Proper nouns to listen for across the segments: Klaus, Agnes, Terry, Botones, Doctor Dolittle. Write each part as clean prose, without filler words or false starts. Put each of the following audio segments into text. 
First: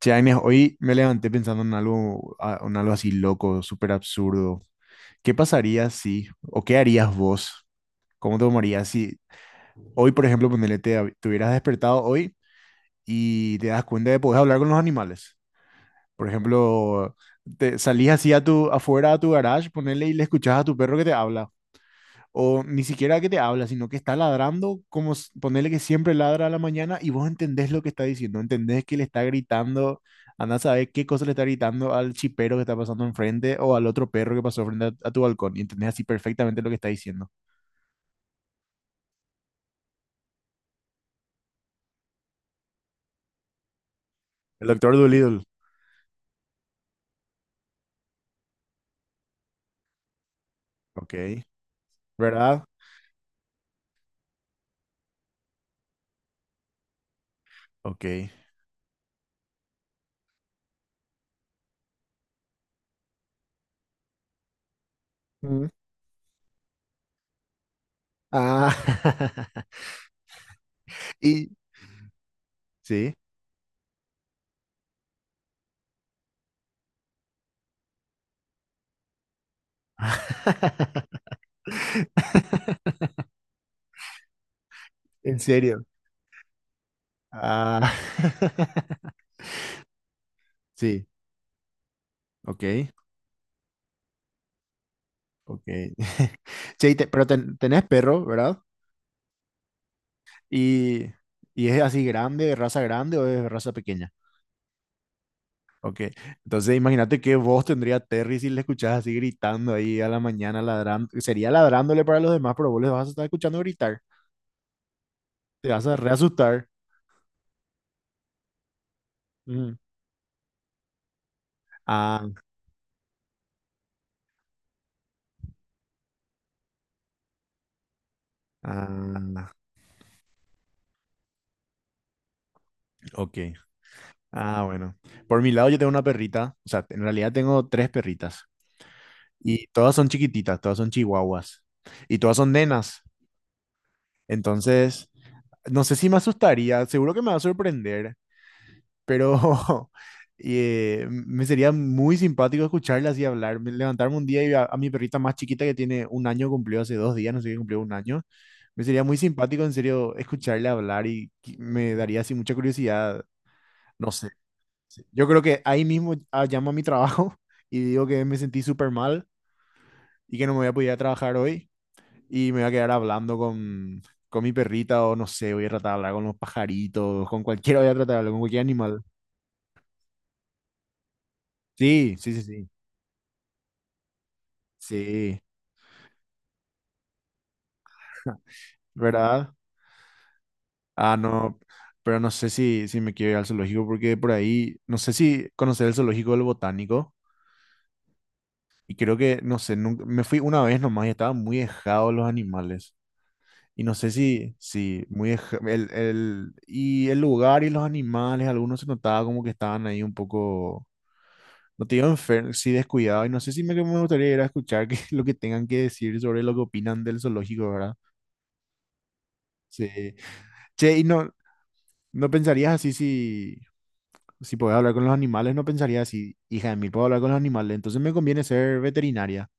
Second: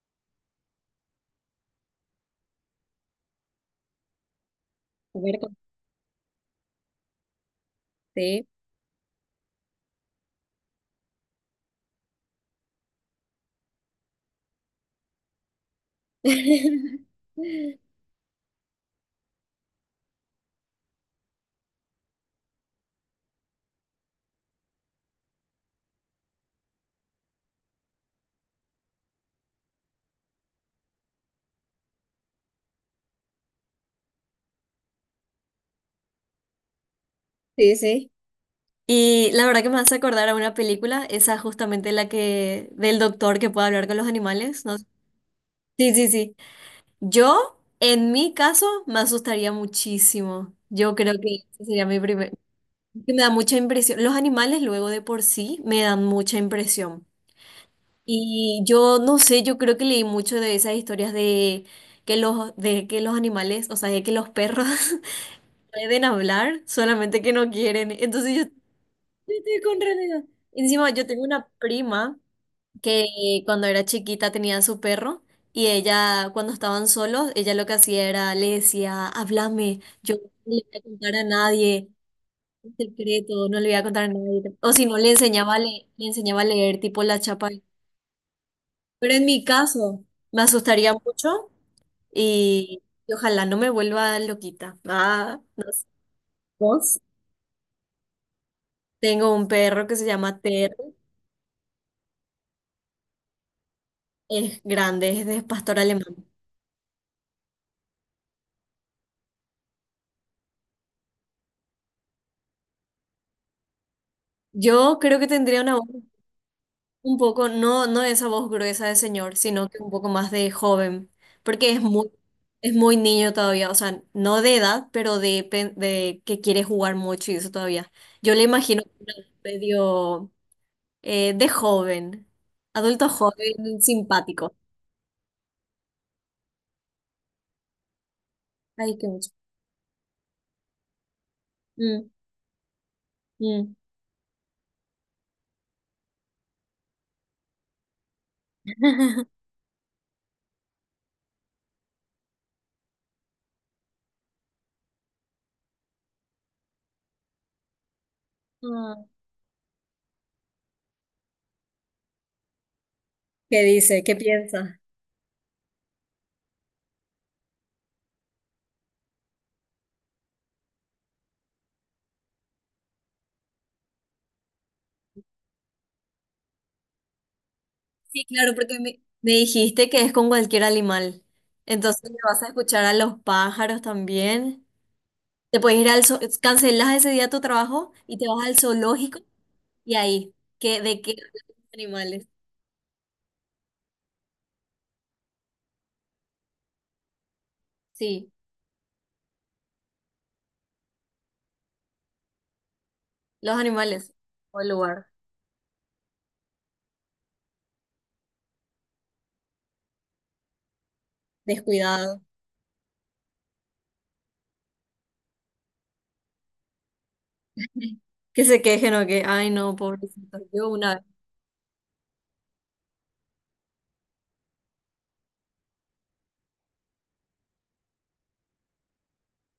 Che, Agnes, hoy me levanté pensando en algo, en algo así loco, súper absurdo. ¿Qué Comer con pasaría si, o qué harías vos? ¿Cómo té. te tomarías si hoy, por ejemplo, ponele, te hubieras despertado hoy y te das cuenta de que podés hablar con los animales? Por ejemplo, te salís así a afuera a tu garage, ponele y le escuchás a tu perro que te habla. O ni siquiera que te habla, sino que está ladrando, como ponerle que siempre ladra a la mañana y vos entendés lo que está diciendo, entendés que le está gritando, andá a saber qué cosa le está gritando al chipero que está pasando enfrente o al otro perro que pasó a tu balcón y entendés así perfectamente lo que está diciendo. Sí, sí. Y la verdad que me hace acordar a una película, esa justamente la que del doctor que puede hablar con los animales, El ¿no? doctor Dolittle. Sí, sí, sí. Yo, en mi caso, me asustaría muchísimo. Yo creo que Ok. ese sería mi primer... ¿Verdad? Que me da mucha impresión. Los animales luego de por sí me dan mucha impresión. Ok. Y yo no sé, yo creo que leí mucho de esas historias de que los animales, o sea, de que los perros Mm. pueden hablar, solamente que no quieren. Entonces yo Ah, yo estoy con realidad. Encima yo tengo una y prima que sí, cuando era chiquita tenía su perro y ella cuando estaban solos, ella lo que hacía era le decía, háblame, yo no le voy a contar a nadie un secreto, no le voy a contar a nadie. O si no le en enseñaba a serio. le, le enseñaba a leer tipo la chapa. Ah, Pero en mi caso me asustaría sí, mucho ok. y ojalá no me vuelva loquita. Ah, Ok. no sé. Che, y ¿Vos? Pero tenés perro, ¿verdad? Tengo un perro que se llama Terry, Y, y es así grande, raza grande o es raza pequeña. es grande, es de pastor Ok. alemán. Entonces imagínate qué voz tendría Terry si le escuchás así gritando ahí a la mañana, ladrando. Sería ladrándole para los demás, pero vos le vas a estar escuchando gritar. Yo creo que tendría Te una vas voz a reasustar. un poco, no, no esa voz gruesa de señor, sino Mm. que un poco más de joven, porque Ah, es muy niño todavía, o sea, no de edad, pero de, de que quiere jugar mucho y eso todavía. Yo le imagino una voz ah, medio de joven, adulto ok. joven, simpático. Ah, bueno. Por mi lado yo tengo una perrita. O sea, en realidad tengo tres perritas. Ay, qué mucho. Y todas son chiquititas, todas son chihuahuas. Mm, Y todas son nenas. mm. Entonces no sé si me asustaría, seguro que me va a sorprender, pero me sería muy simpático escucharla así hablar, levantarme un día y a mi perrita más chiquita que tiene un año, cumplió hace 2 días, no sé qué cumplió un año, me sería Ah, muy simpático en serio escucharla hablar y me daría así mucha curiosidad, ¿qué dice? no ¿Qué sé, piensa? yo creo que ahí mismo llamo a mi trabajo y digo que me sentí súper mal y que no me voy a poder ir a trabajar hoy y me voy a quedar hablando con mi perrita o no sé, voy a tratar de hablar con los pajaritos, con cualquiera, voy a tratar de Sí, hablar con claro, cualquier porque me, animal. me dijiste que es con cualquier animal. Entonces Sí, le sí, vas sí, a sí, escuchar a los pájaros también. sí, Te puedes ir al zoo, cancelas ese día tu trabajo y te vas al zoológico ¿verdad? y ahí, ¿que de qué Ah, hablan no, los pero animales? no sé si me quiero ir al zoológico porque por ahí, no sé si conocer el zoológico del botánico Sí, y creo que, no sé, nunca, me fui una vez nomás y estaban muy dejados los animales. los Y no sé animales si, o el si, lugar muy, deja- el, y el lugar y los animales, algunos se notaba como que estaban ahí un poco. No te digo descuidado, enfermo, sí descuidado. Y no sé si me, que me gustaría ir a escuchar lo que tengan que decir sobre lo que opinan del zoológico, ¿verdad? que se quejen o que, ay no, Sí. pobrecito, yo una Che, vez. y no, no pensarías así si podés hablar con los animales, no pensarías así, hija de mí, puedo hablar con los animales, entonces me conviene ser veterinaria.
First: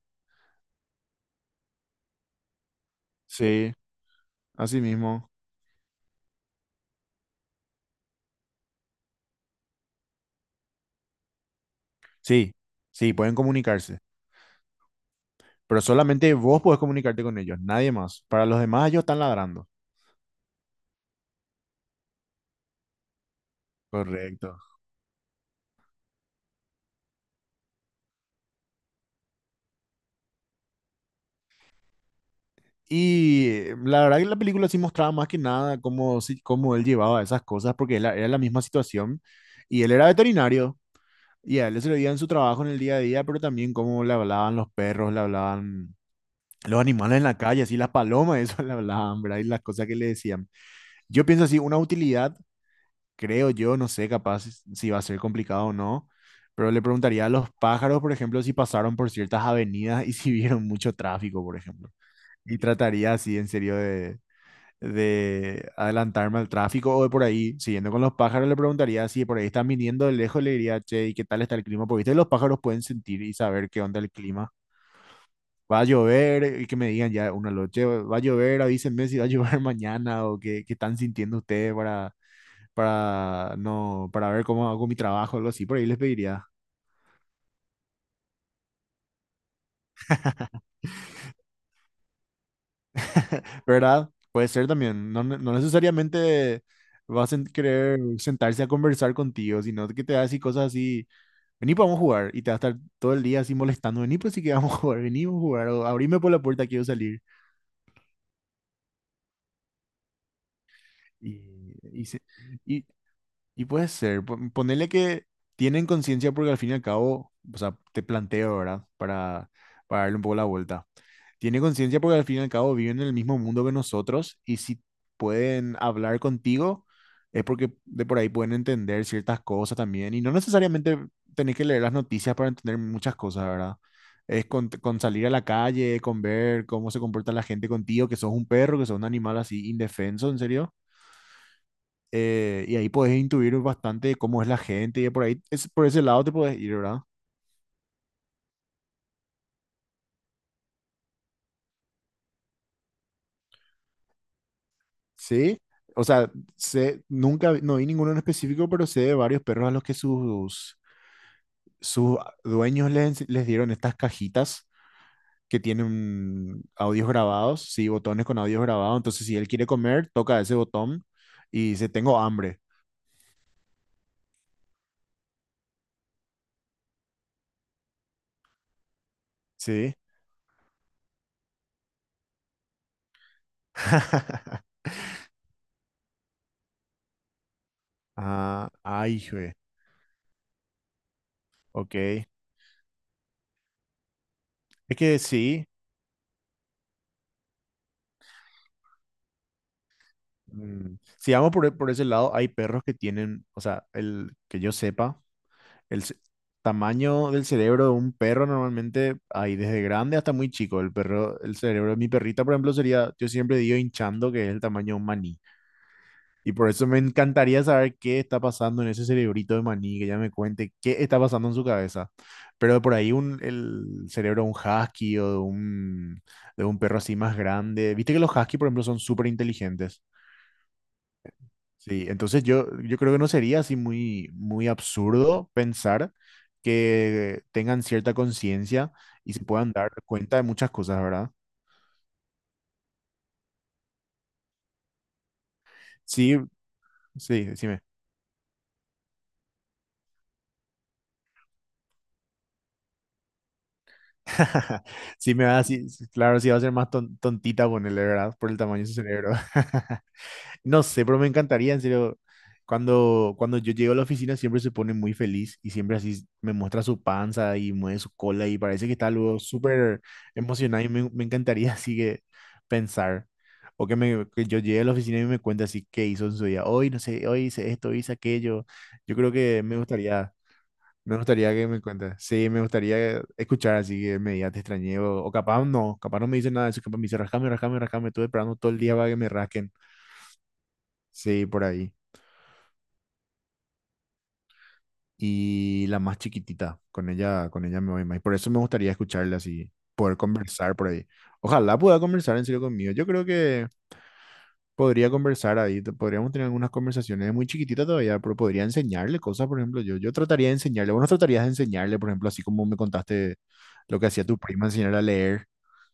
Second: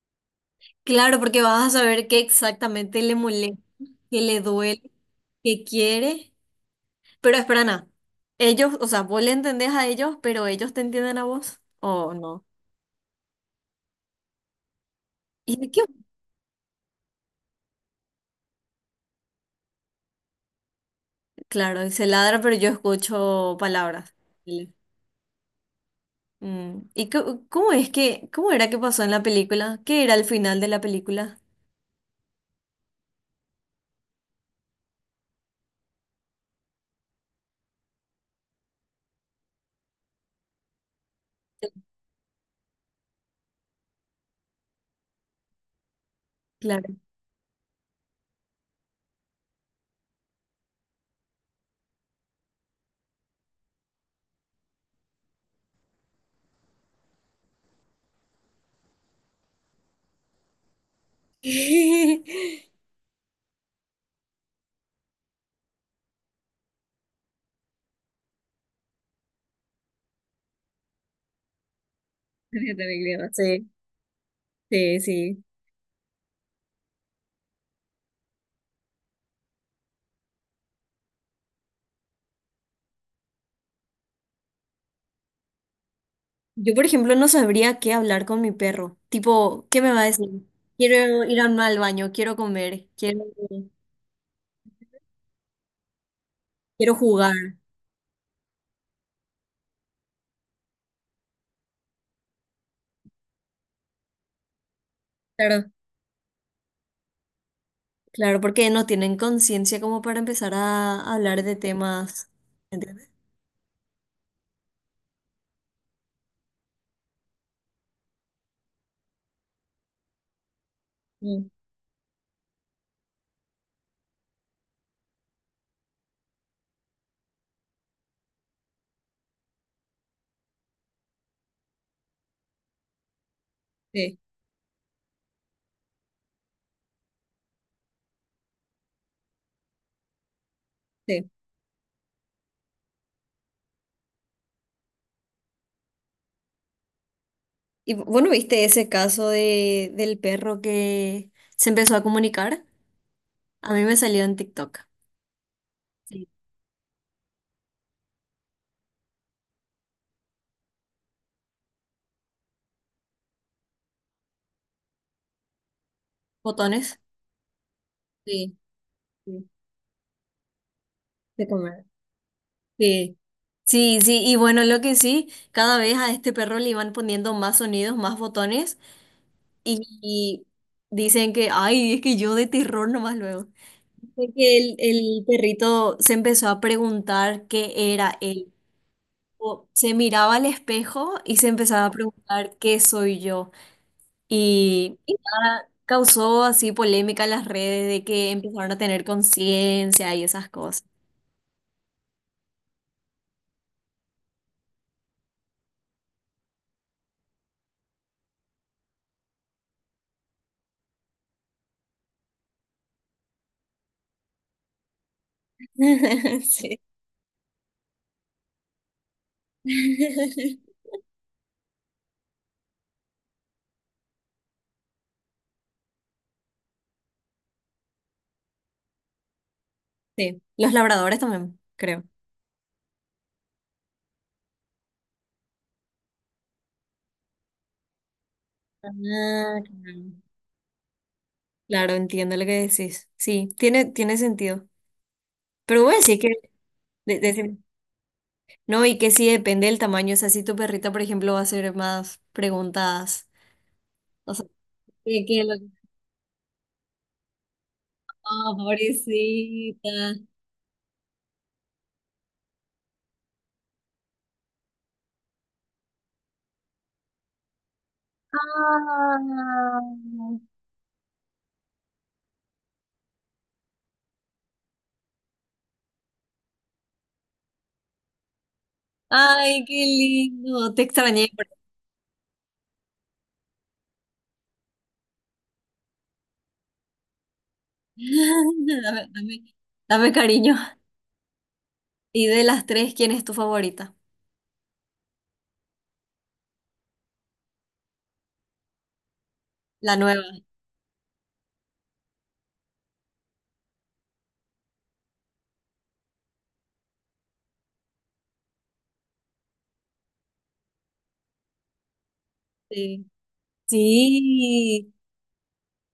Claro, porque vas a saber qué exactamente le molesta, Sí, qué le así duele, mismo. qué quiere. Pero espera, Ana, ellos, o sea, vos le entendés a ellos, pero ellos te entienden a vos, ¿o no? Sí, sí, pueden comunicarse, ¿Y de pero qué? solamente vos podés comunicarte con ellos, nadie más. Para los demás, ellos están ladrando. Claro, y se ladra, pero yo escucho palabras. Correcto. Dale. Mm, ¿y cómo es que, cómo era que pasó en la película? ¿Qué era el final de la película? Y la verdad que la película sí mostraba más que nada cómo, cómo él llevaba esas cosas, porque era la misma situación. Y él era veterinario, y a él se le veía en su trabajo en el día a día, pero también cómo le hablaban los perros, le hablaban los Claro. animales en la calle, así las palomas, eso le hablaban, ¿verdad? Y las cosas que le decían. Yo pienso así, una utilidad, creo yo, no sé capaz si va a ser complicado o no, pero le preguntaría a los pájaros, por ejemplo, si pasaron por ciertas avenidas y si vieron mucho tráfico, por ejemplo. Y trataría así, en serio, de adelantarme al tráfico o de por ahí, siguiendo con los pájaros, le preguntaría si por ahí están viniendo de lejos, le diría, che, ¿y qué tal está el clima? Porque viste, los pájaros Yo pueden también sentir creo, y sí, saber qué onda el clima. sí, sí. Va a llover, y que me digan ya una noche, va a llover, avísenme si va a llover mañana o qué, qué están sintiendo ustedes para, no, para ver cómo hago mi trabajo, algo así, por ahí les pediría. Yo, por ejemplo, no sabría qué hablar con mi perro. Tipo, ¿qué me va a decir? Quiero ir al baño, quiero comer, quiero, ¿Verdad? Puede ser también, no necesariamente quiero vas jugar. a querer sentarse a conversar contigo, sino que te va a decir cosas así. Vení, pues, vamos a jugar. Y te va a estar todo el día así molestando. Vení, pues sí que vamos a jugar. Vení, vamos a jugar. Claro. O abrime por la puerta, quiero salir. Claro, porque no tienen conciencia como para empezar a Y, hablar de y, se- temas, y ¿entiendes? Y puede ser, ponele que tienen conciencia porque al fin y al cabo, o sea, te planteo, ¿verdad? Para, darle un poco la vuelta. Mm, Tiene conciencia porque al fin y al cabo viven en el mismo mundo que nosotros y si pueden hablar contigo es porque de por ahí pueden entender ciertas cosas también y no necesariamente tenés que leer las noticias para entender muchas cosas, ¿verdad? sí, Es con salir a la calle, con ver cómo se comporta la gente contigo, que sos un perro, que sos un animal así indefenso, en serio sí. Y ahí podés intuir bastante cómo es la gente y por ahí, es, por ese lado te podés ir, ¿verdad? Y bueno, ¿viste ese caso de, del perro que se empezó a comunicar? A mí me salió en TikTok. Sí. O Sí. sea, sé, nunca, no vi ninguno en específico, pero sé de varios perros a los que sus dueños les dieron estas cajitas que tienen Botones. audios grabados, sí, botones con Sí, audios grabados. Entonces, si él sí, quiere comer, toca ese botón de y comer. dice, tengo hambre, Sí, sí, sí, y bueno, lo que sí, cada vez a este perro le iban poniendo más sonidos, más botones, y, ¿sí? y dicen que, ay, es que yo de terror nomás luego. Fue que el, el perrito se empezó a preguntar qué era él. Ah, ay, jue, O se miraba al espejo y se empezaba a ok. Es preguntar qué soy yo. Y que sí. nada, causó así polémica en las redes de que empezaron a tener conciencia y esas cosas. Mm, si vamos por, por ese lado, hay perros que tienen, o sea, el que yo sepa, el tamaño del cerebro de un perro normalmente hay desde grande hasta muy chico. El perro, el cerebro de mi perrita, por ejemplo, sería, yo siempre digo hinchando, que es el tamaño de un maní. Y por Sí. eso me encantaría saber qué está pasando en ese cerebrito de maní, que ella me cuente qué está pasando en su cabeza. Pero por ahí un, el cerebro de un husky o de un perro así más grande. Viste que los husky, por ejemplo, son súper inteligentes. Sí. Los labradores también, creo. Sí, entonces yo, creo que no sería así muy, muy absurdo pensar que tengan cierta conciencia y se Ah, puedan dar claro. cuenta de muchas cosas, ¿verdad? Claro, entiendo lo que decís. Sí, tiene, tiene sentido. Pero voy a decir que, Sí, de, sí, de- decime. no, y que sí depende del tamaño. O sea, si tu perrita, por ejemplo, va a hacer más preguntadas. O sea, Sí, que me lo... va a decir- claro, sí va a ser más tontita ponerle, ¿verdad? Por Oh, el tamaño de su cerebro. pobrecita. No sé, pero me encantaría, en serio. Cuando yo llego a la oficina siempre se pone muy feliz y siempre así me muestra su panza y mueve su cola y parece que está luego Ah, súper emocionado y me encantaría así que pensar. O que yo llegue a la oficina y me cuente así qué hizo en su día. Hoy, no sé, hoy hice esto, hoy hice aquello. Yo creo que ay, qué lindo. Te me extrañé. Pero... gustaría que me cuente. Sí, me gustaría escuchar así que me diga, te extrañé. O capaz no me dice nada de eso, capaz me dice, rascame, rascame, rascame. Estuve esperando todo el día Dame, para que me rasquen. dame cariño. Sí, por ahí. Y de las tres, ¿quién es tu favorita? Y la más chiquitita. Con ella me voy más. Por eso me gustaría escucharla así, La poder nueva. conversar por ahí. Ojalá pueda conversar en serio conmigo. Yo creo que podría conversar ahí, podríamos tener algunas conversaciones. Es muy chiquitita todavía, pero podría enseñarle cosas, por ejemplo, yo trataría de enseñarle, vos no tratarías de enseñarle, por ejemplo, así como me Sí. contaste lo que hacía tu prima, Sí. enseñarle a leer.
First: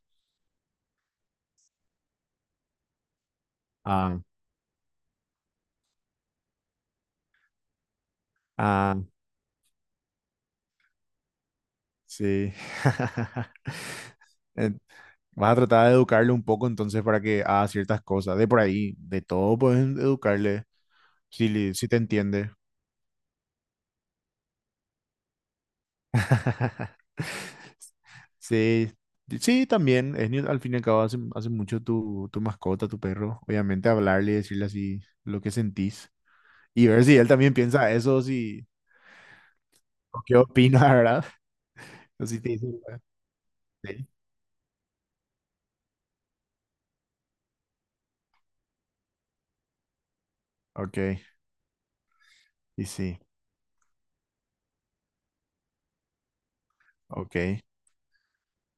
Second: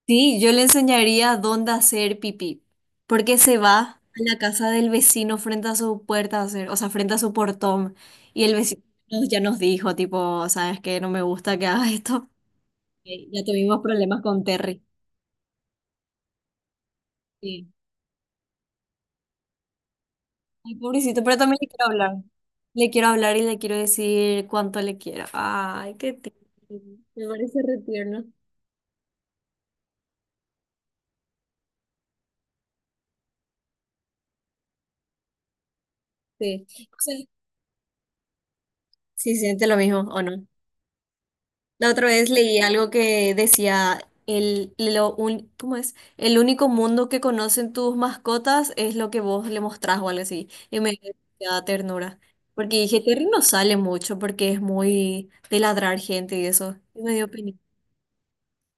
Sí, yo le enseñaría dónde hacer pipí, porque se va a Ah, la casa del vecino frente a su puerta a hacer, o sea, frente a su portón, y el vecino ah, ya nos dijo, tipo, sabes que no me gusta que hagas esto. sí. Ya tuvimos problemas con En- Terry. Vas a tratar de educarle un poco entonces para que haga Sí. ciertas cosas, de por ahí, de todo puedes educarle, Ay, pobrecito, pero si, también le quiero si te hablar. entiende. Le quiero hablar y le quiero decir cuánto le quiero. Ay, qué tierno. Me parece re tierno. Sí, sí, también. Es, ni- Al fin y al cabo, hace mucho tu mascota, tu perro. Obviamente, hablarle, decirle así lo que sentís Sí. y O ver sea, si él también piensa eso, si, sí, siente lo mismo, o ¿o qué no? opina, ¿verdad? La otra O vez si te leí dice, algo que decía sí, ¿cómo es? El único mundo que conocen tus mascotas es lo que vos le mostrás o algo así. Y me ok, dio demasiada ternura. Porque y dije, sí, Terry no sale mucho porque es muy de ladrar gente y eso. Y me dio ok, pena.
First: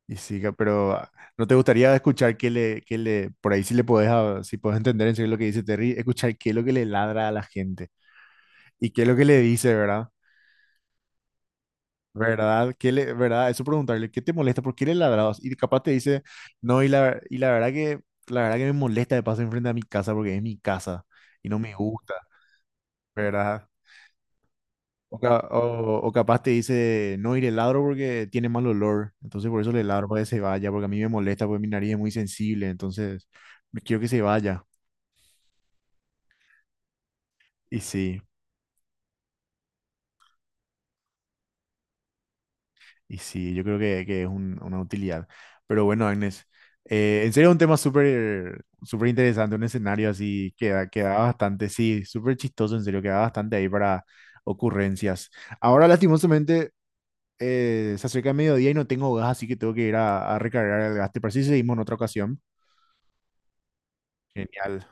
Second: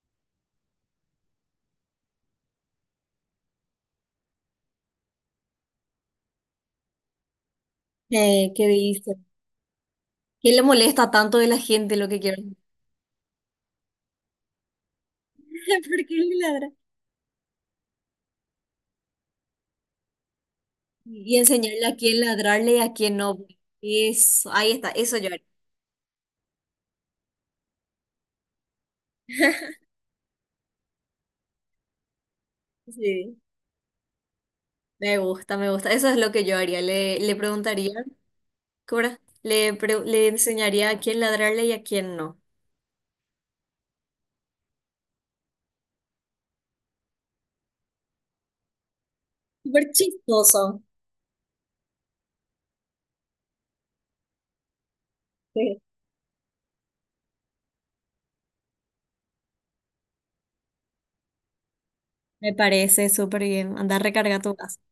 y sí, pero ¿no te gustaría escuchar que le, por ahí si le podés, ah, si podés entender en serio lo que dice Terry, escuchar qué es lo que le ladra a la gente ¿Qué y qué es lo dice? que le dice, ¿verdad? ¿Qué le molesta tanto de la gente lo que quiero? ¿Verdad? ¿Qué le, verdad? Eso preguntarle, ¿qué te molesta? ¿Por qué le ladrados? Y capaz te ¿Por qué dice, le ladra? no, y la verdad que me molesta de pasar enfrente a mi casa porque es mi casa Y y no me enseñarle a gusta, quién ladrarle y a quién no. ¿verdad? Eso, ahí está, eso O, yo ca- haría. o, o capaz te dice, no, y le ladro porque tiene mal olor, entonces por eso le ladro para que se vaya, porque a mí me molesta, porque mi nariz es muy sensible, entonces Sí. me quiero que se vaya. Me gusta, me gusta. Eso es lo que yo haría. Le Y preguntaría. sí. Cora, le, le enseñaría a quién ladrarle y a quién no. Y sí, yo creo que es una utilidad. Pero bueno, Agnes, en serio un tema súper súper interesante, un Súper escenario así chistoso. Que da bastante, sí, súper chistoso, en serio, queda bastante ahí para ocurrencias. Sí. Ahora, lastimosamente, se acerca el mediodía y no tengo gas, así que tengo que ir a recargar el gas. ¿Te parece si seguimos en otra ocasión? Me parece súper bien. Anda, recarga tu casa. Genial.